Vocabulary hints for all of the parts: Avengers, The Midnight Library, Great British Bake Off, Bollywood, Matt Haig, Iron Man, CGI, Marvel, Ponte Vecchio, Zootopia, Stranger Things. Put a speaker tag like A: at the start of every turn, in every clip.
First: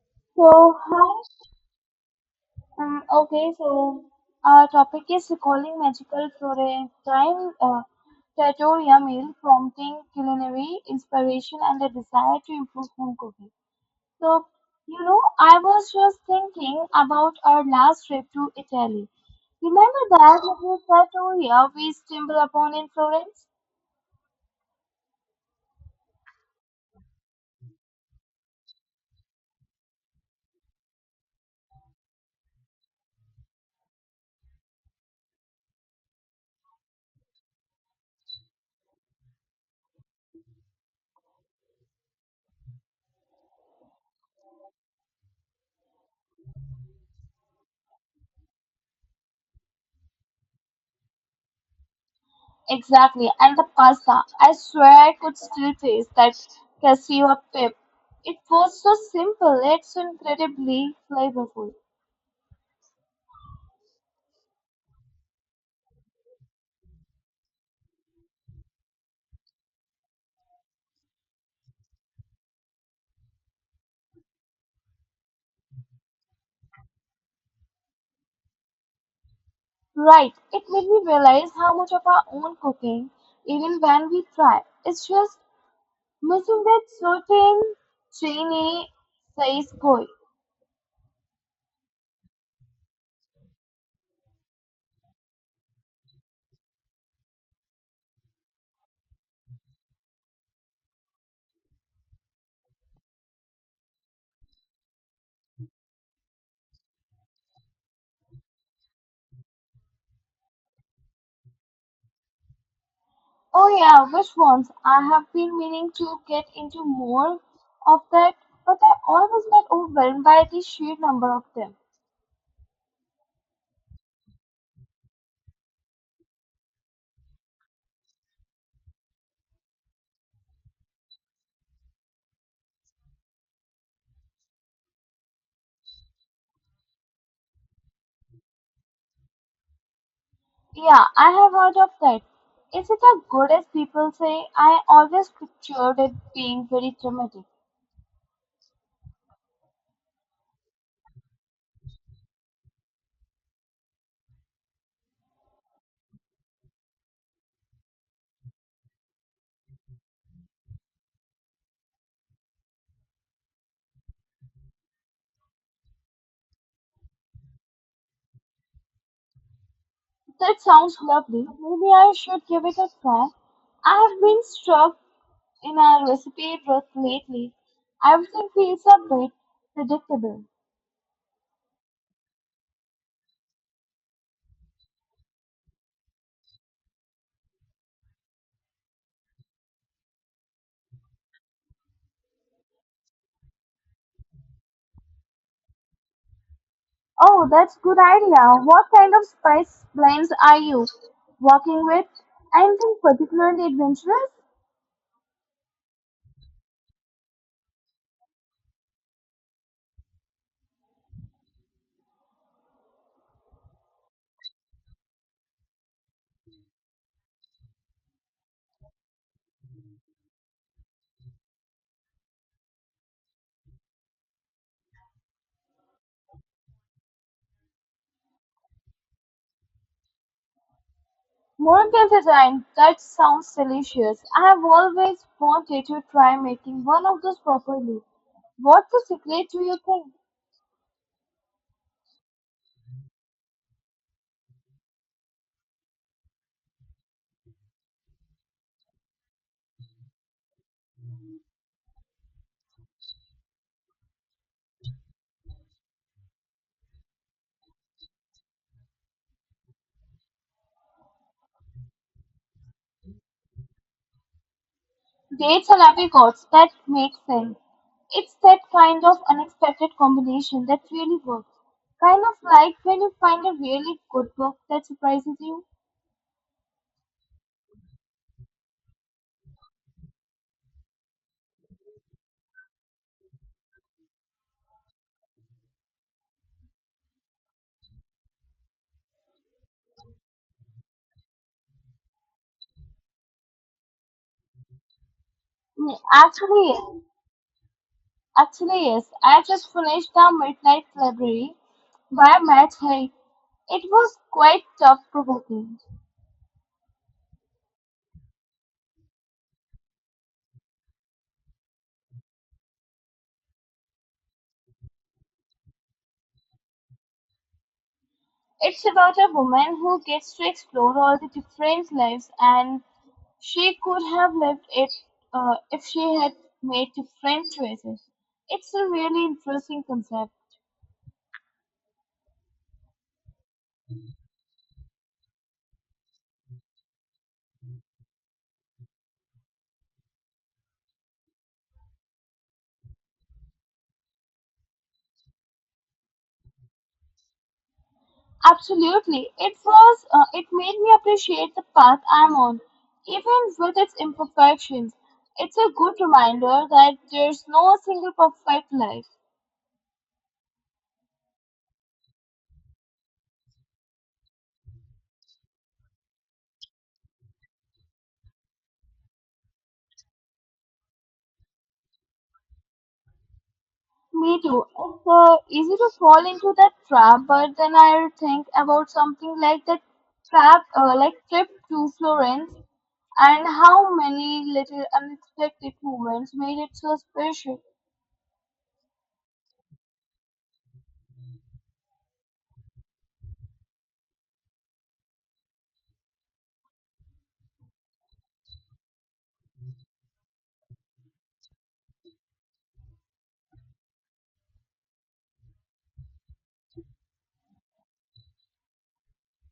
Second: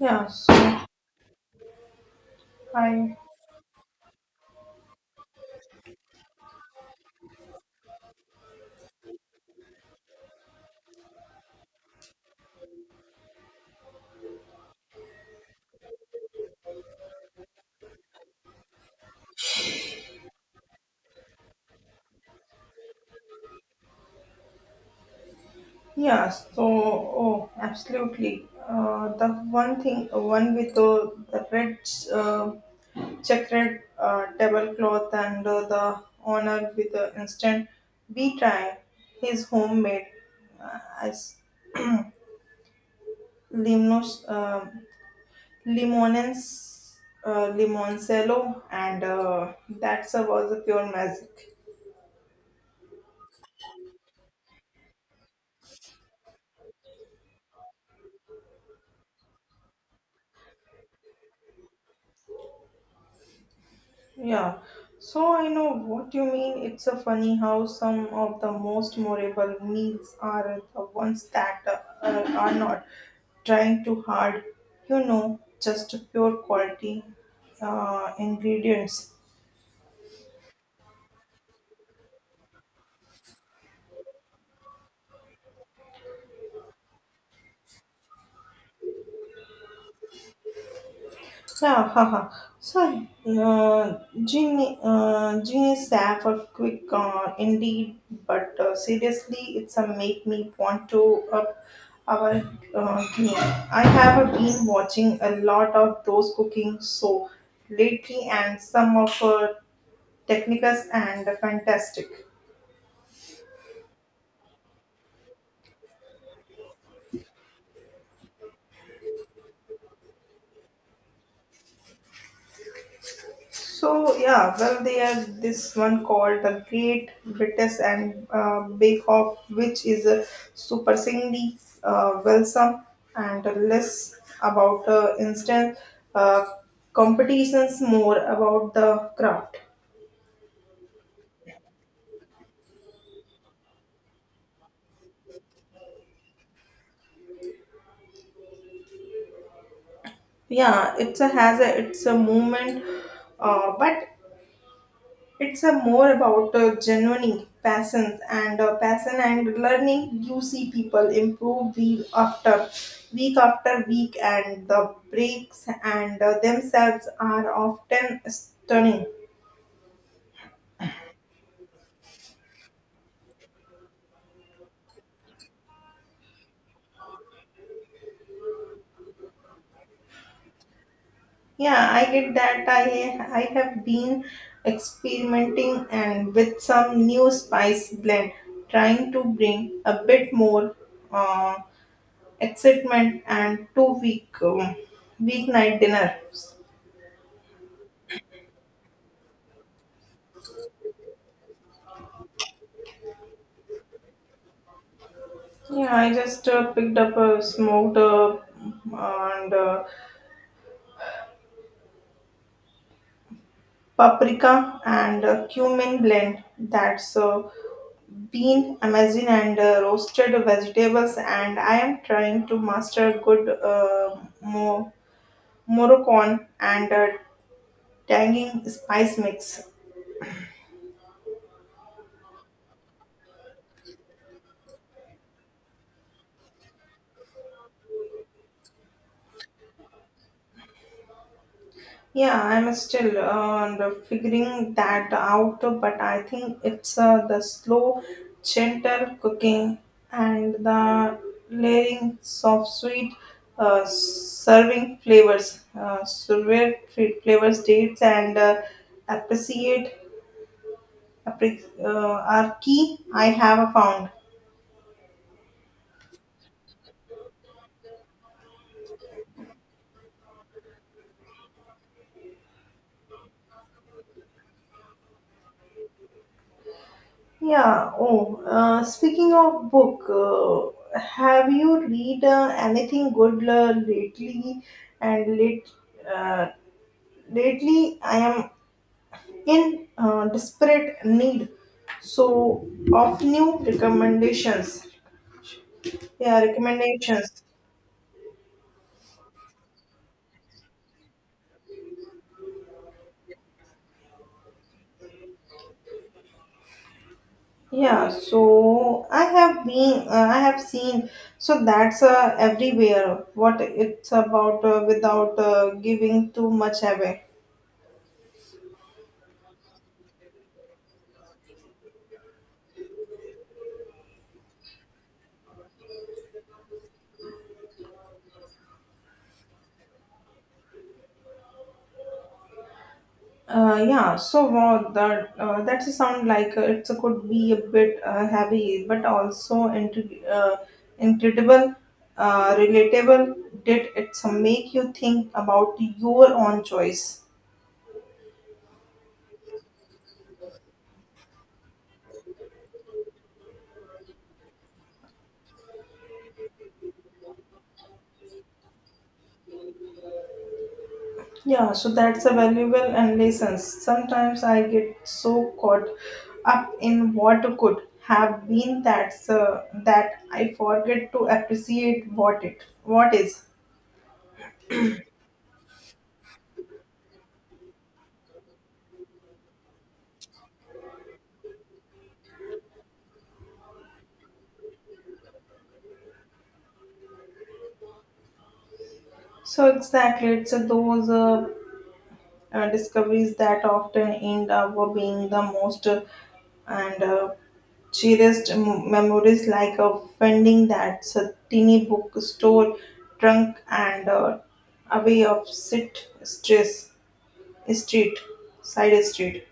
A: Yeah,
B: So,
A: so
B: hi.
A: I
B: Okay, so, our topic is recalling magical Florentine trattoria meal, prompting culinary inspiration and a desire to improve home cooking. So, you know, I was just thinking about our last trip to Italy. Remember that little trattoria we stumbled upon in Florence?
A: yeah, so oh, absolutely. The one thing, one with the red uh, checkered tablecloth and the honor with the instant bee try his homemade as limos limonens limoncello and that was a pure magic.
B: Exactly, and the pasta. I swear I could still taste that cashew pip. It was so simple, it's incredibly flavorful.
A: Yeah, I know what you mean. It's a funny how some of the most memorable meals are the ones that are not trying too hard, just pure quality ingredients.
B: Right, it made me realize how much of our own cooking, even when we try, it's just missing that certain Chinese says koi.
A: Yeah, haha. So, uh, Genie Staff for quick indeed, but seriously, it's a make me want to up our game. I have been watching a lot of those cooking so lately, and some of technicals and fantastic.
B: Oh yeah, which ones? I have been meaning to get into more of that, but I always get overwhelmed by the sheer number of them.
A: Well they had this one called the Great British and Bake Off, which is a surprisingly wholesome and less about instant uh, competitions, more about the craft.
B: Yeah, I have heard of that. Is it as good as people say? I always pictured it being very dramatic.
A: Yeah, it's a movement, but it's a more about genuine passion and passion and learning. You see people improve week after week after week, and the breaks and themselves are often stunning.
B: That sounds lovely. Maybe I should give it a try. I have been stuck in a recipe rut lately. Everything feels a bit predictable.
A: Yeah, I get that. I have been experimenting and with some new spice blend, trying to bring a bit more uh, excitement and to weeknight dinners.
B: Oh, that's good idea. What kind of spice blends are you working with? Anything particularly adventurous?
A: Yeah, I just picked up a smoked and paprika and cumin blend that's bean, amazon, and roasted vegetables. And I am trying to master good mo- Moroccan and tangy spice mix.
B: Morgan resigned. That sounds delicious. I have always wanted to try making one of those properly. What's the secret do you think?
A: Yeah, I'm still figuring that out, but I think it's the slow, gentle cooking and the layering of sweet serving flavors, flavors, dates, and appreciate are key. I have found.
B: Dates and apricots. That makes sense. It's that kind of unexpected combination that really works. Kind of like when you find a really good book that surprises you.
A: Yeah. Oh, speaking of book, have you read anything good lately? And late, uh, lately, I am in desperate need. So of new recommendations.
B: Mm,
A: Yeah,
B: Actually,
A: recommendations.
B: actually yes. I just finished The Midnight Library by Matt Haig. It was quite thought provoking.
A: Yeah. So I have been, I have seen. So that's everywhere. What it's about without giving too much away.
B: It's about a woman who gets to explore all the different lives, and she could have lived it if she had made different choices. It's a really interesting concept.
A: Yeah, wow, that sound like it could be a bit heavy, but also incredible, relatable. Did it make you think about your own choice?
B: Absolutely, it was. It made me appreciate the path I'm on, even with its imperfections. It's a good reminder that there's no single perfect life.
A: Yeah, that's a valuable and lessons. Sometimes I get so caught up in what could have been that I forget to appreciate what is.
B: Me too. It's easy to fall into that trap, but then I think about something like that like trip to Florence, and how many little unexpected moments made it so special.
A: So exactly, it's those discoveries that often end up being the most and cherished memories, like finding that teeny bookstore trunk and away of sit stress street side street.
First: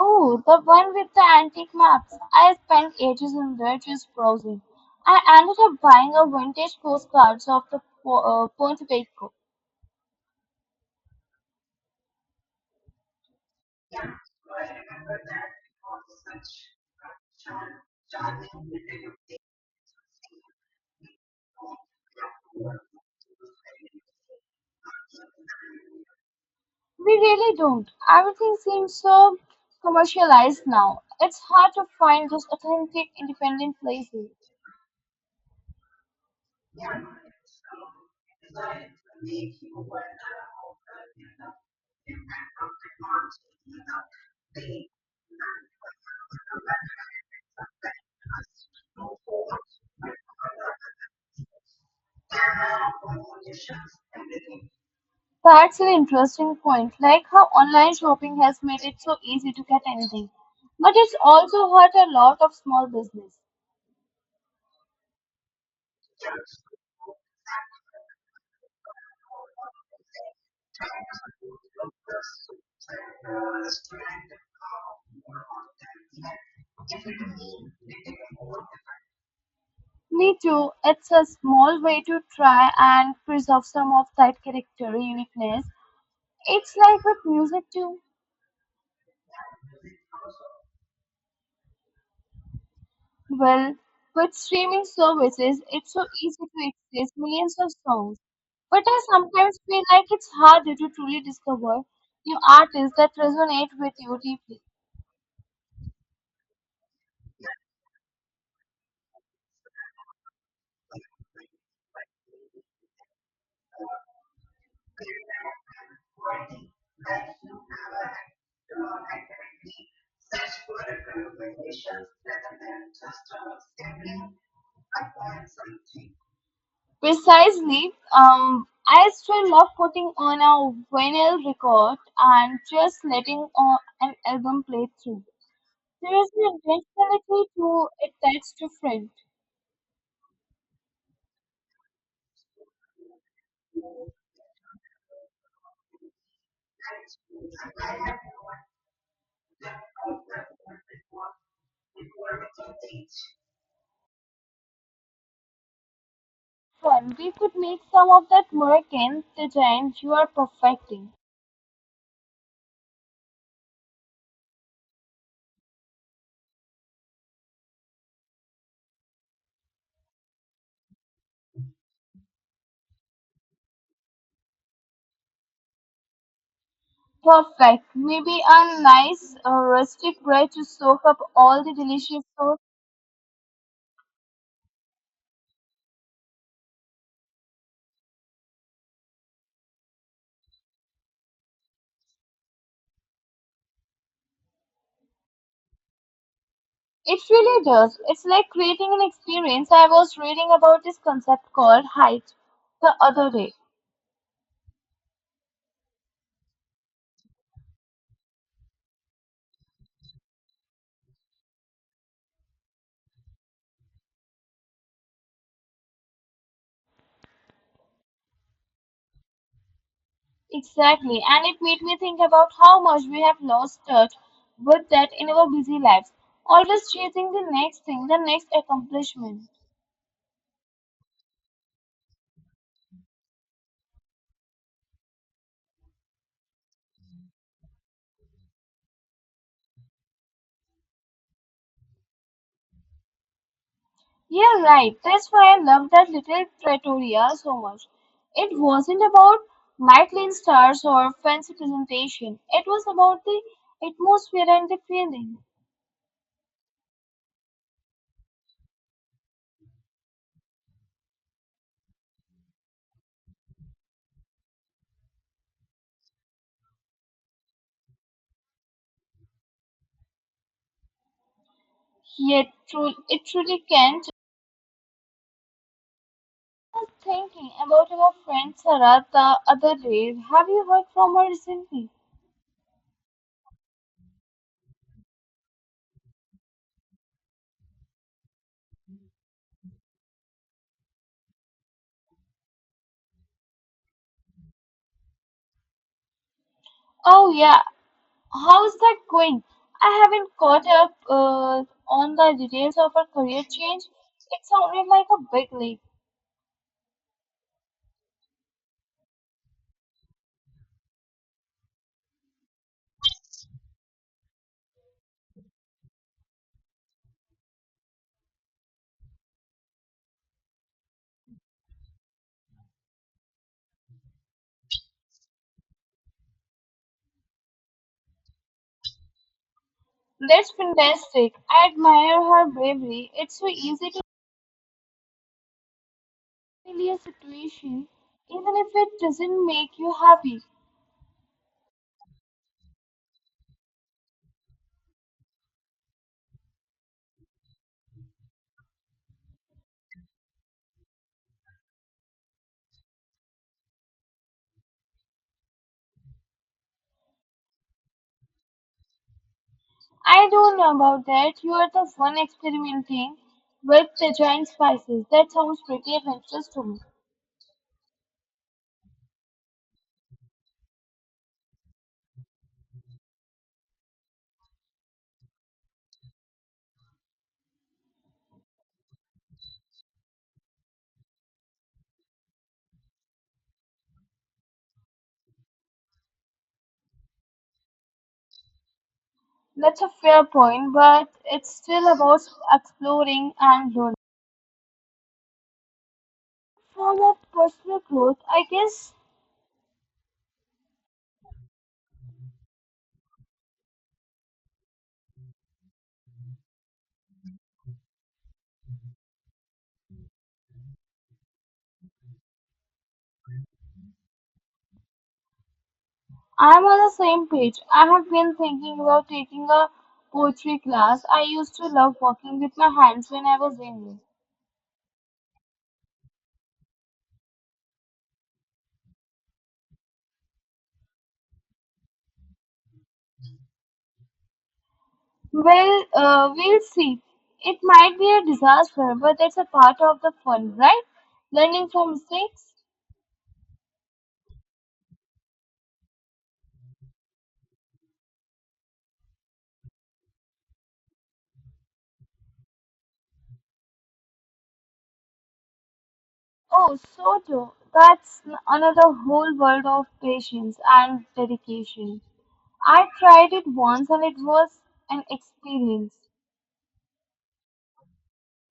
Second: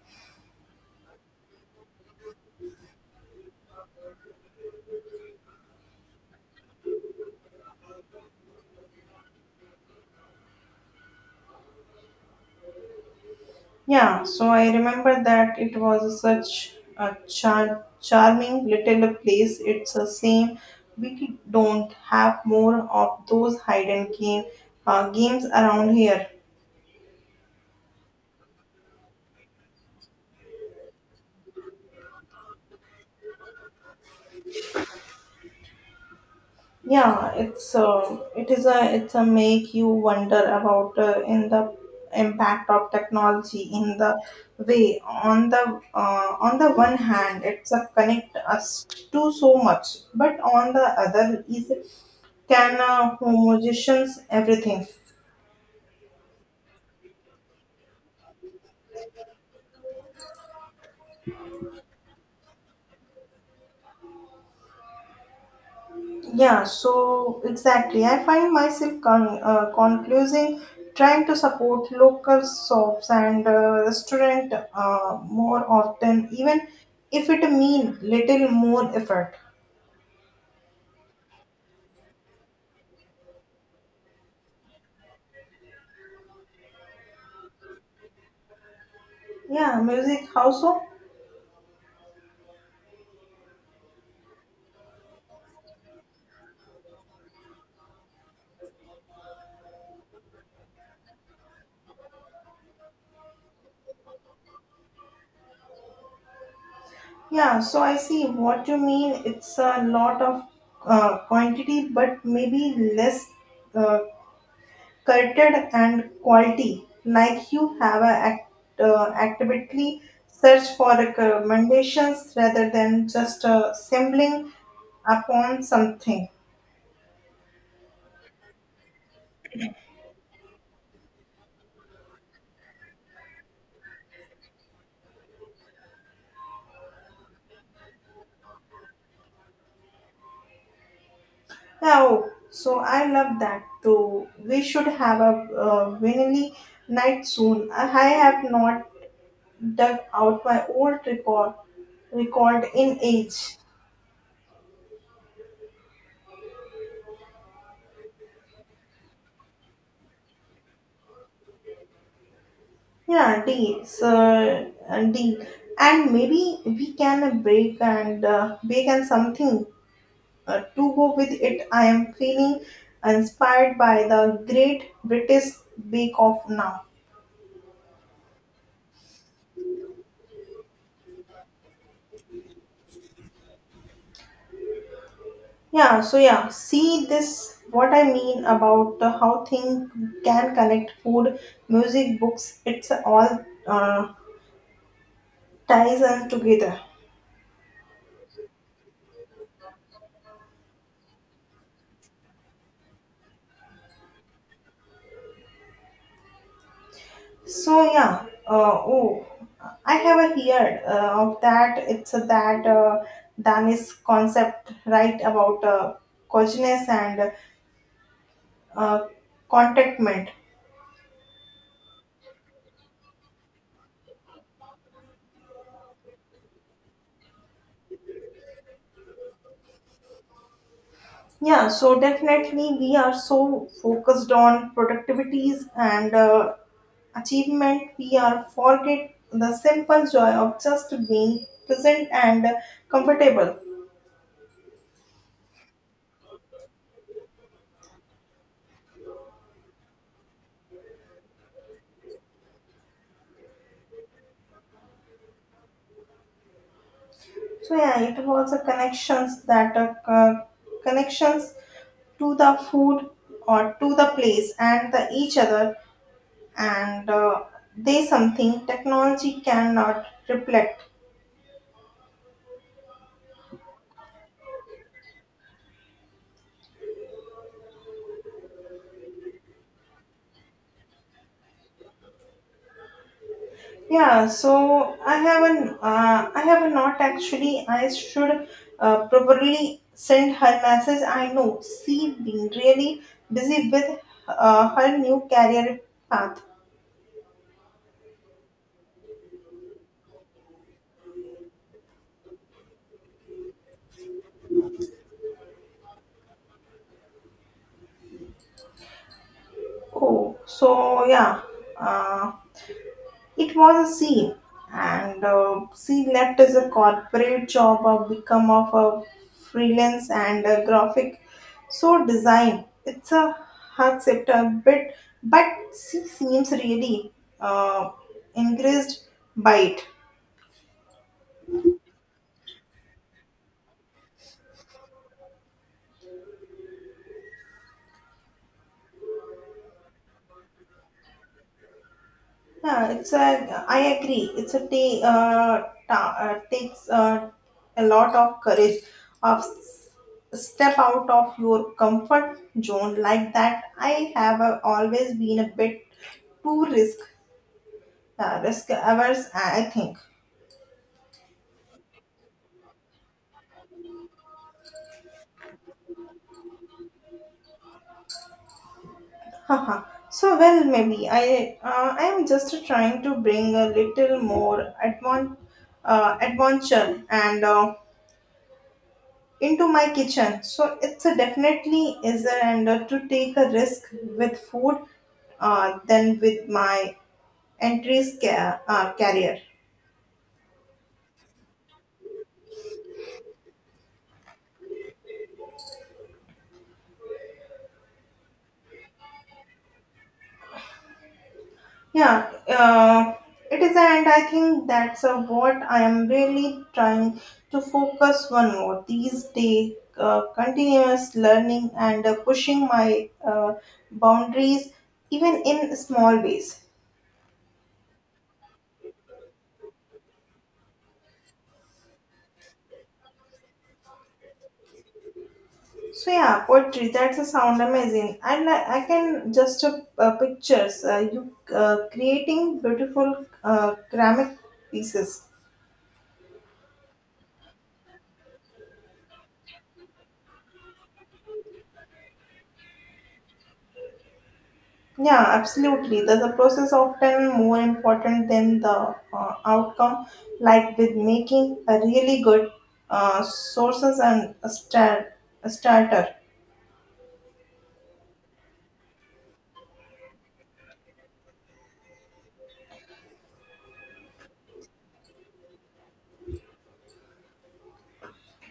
B: Oh, the one with the antique maps. I spent ages in there just browsing. I ended up buying a vintage postcards of the Ponte Vecchio.
A: Yeah, I remember that it was such a charming little place. It's the same. We don't have more of those hide and game games around here.
B: We really don't. Everything seems so commercialized now. It's hard to find those authentic, independent places.
A: It is a it's a make you wonder about in the impact of technology in the way, on the one hand it's a connect us to so much, but on the other is can homogenization everything.
B: That's an interesting point, like how online shopping has made it so easy to get anything. But it's also hurt a lot of small business.
A: Yeah, exactly. I find myself conclusing trying to support local shops and restaurant more often, even if it mean little more effort.
B: Me too. It's a small way to try and preserve some of that character uniqueness. It's like with music too.
A: Yeah, music how so?
B: Well, with streaming services, it's so easy to access millions of songs. But I sometimes feel like it's harder to truly discover new artists that resonate with you deeply.
A: Yeah, I see what you mean. It's a lot of quantity, but maybe less uh, cultured and quality. Like you have a actively search for recommendations rather than just assembling upon something.
B: Precisely. I still love putting on a vinyl record and just letting an album play through. There is an intentionality to it that's different.
A: Oh, so I love that too. We should have a vanilla night soon. I have not dug out my old record in age.
B: Fun. We could make some of that work in the giant you are perfecting.
A: Yeah, deal. Deal. And maybe we can break and bake and something to go with it. I am feeling inspired by the Great British Bake Off now.
B: Perfect. Maybe a nice rustic bread to soak up all the delicious sauce.
A: Yeah, see this what I mean about the how things can connect food, music, books, it's all ties them together.
B: It really does. It's like creating an experience. I was reading about this concept called height the other day.
A: Oh, I have a heard of that. It's a, that Danish concept, right, about coziness and uh, contentment.
B: Exactly. And it made me think about how much we have lost touch with that in our busy lives. Always chasing the next thing, the next accomplishment.
A: Yeah, definitely. We are so focused on productivities and achievement, we are forget the simple joy of just being present and comfortable.
B: Yeah, right. That's why I love that little trattoria so much. It wasn't about Michelin stars or fancy presentation. It was about the atmosphere and the feeling.
A: It was a connections, that connections to the food or to the place and the each other and they something technology cannot reflect.
B: Yet, true, it truly can't. I was thinking about our friend Sarah the other day. Have you heard from her recently?
A: Yeah, I have not actually. I should probably send her message. I know she been really busy with her new career path.
B: Oh yeah, how's that going? I haven't caught up on the details of her career change. It sounded like a big leap.
A: Oh, uh, it was a C, and she left as a corporate job, become of a freelance and a graphic. So design, it's a hard sector a bit, but she seems really uh, encouraged by it.
B: That's fantastic. I admire her bravery. It's so easy to handle a situation, even if it doesn't make you happy.
A: Yeah, it's a. I agree. It's a takes a lot of courage of step out of your comfort zone like that. I have always been a bit too risk averse. I think.
B: I don't know about that. You are the one experimenting with the giant spices. That sounds pretty adventurous to me.
A: Haha. So well, maybe I am just trying to bring a little more adventure and into my kitchen. So it's a definitely is a and to take a risk with food than with my career.
B: That's a fair point, but it's still about exploring and learning. For the personal growth, I guess
A: Yeah, it is, and I think that's what I am really trying to focus on more these days. Continuous learning and pushing my boundaries, even in small ways.
B: I'm on the same page. I have been thinking about taking a poetry class. I used to love working with my hands when I was younger.
A: Poetry. That's a sound amazing. And I like. I can just pictures. You creating beautiful ceramic pieces.
B: Well, we'll see. It might be a disaster, but that's a part of the fun, right? Learning from mistakes.
A: Yeah, absolutely. The process often more important than the outcome. Like with making a really good sources and a star a starter.
B: Oh, so true. That's another whole world of patience and dedication. I tried it once and it was an experience.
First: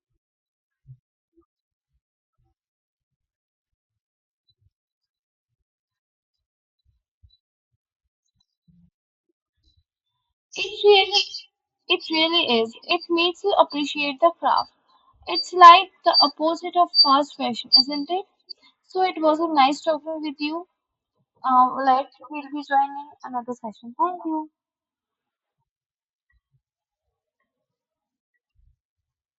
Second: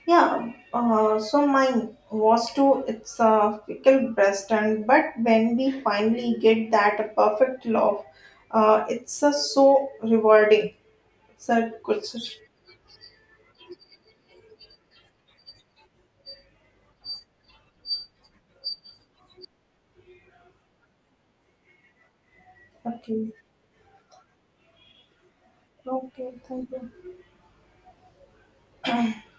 A: Yeah, mine was too. It's a fickle breast, and but when we finally get that perfect love, it's so rewarding.
B: It really,
A: It's a good.
B: it
A: Sis-
B: really is. It makes you appreciate the craft. It's like the opposite of fast fashion, isn't it? So it was a nice talking with you. Like we'll be joining
A: Okay,
B: another session. Thank you.
A: okay, thank you. Um,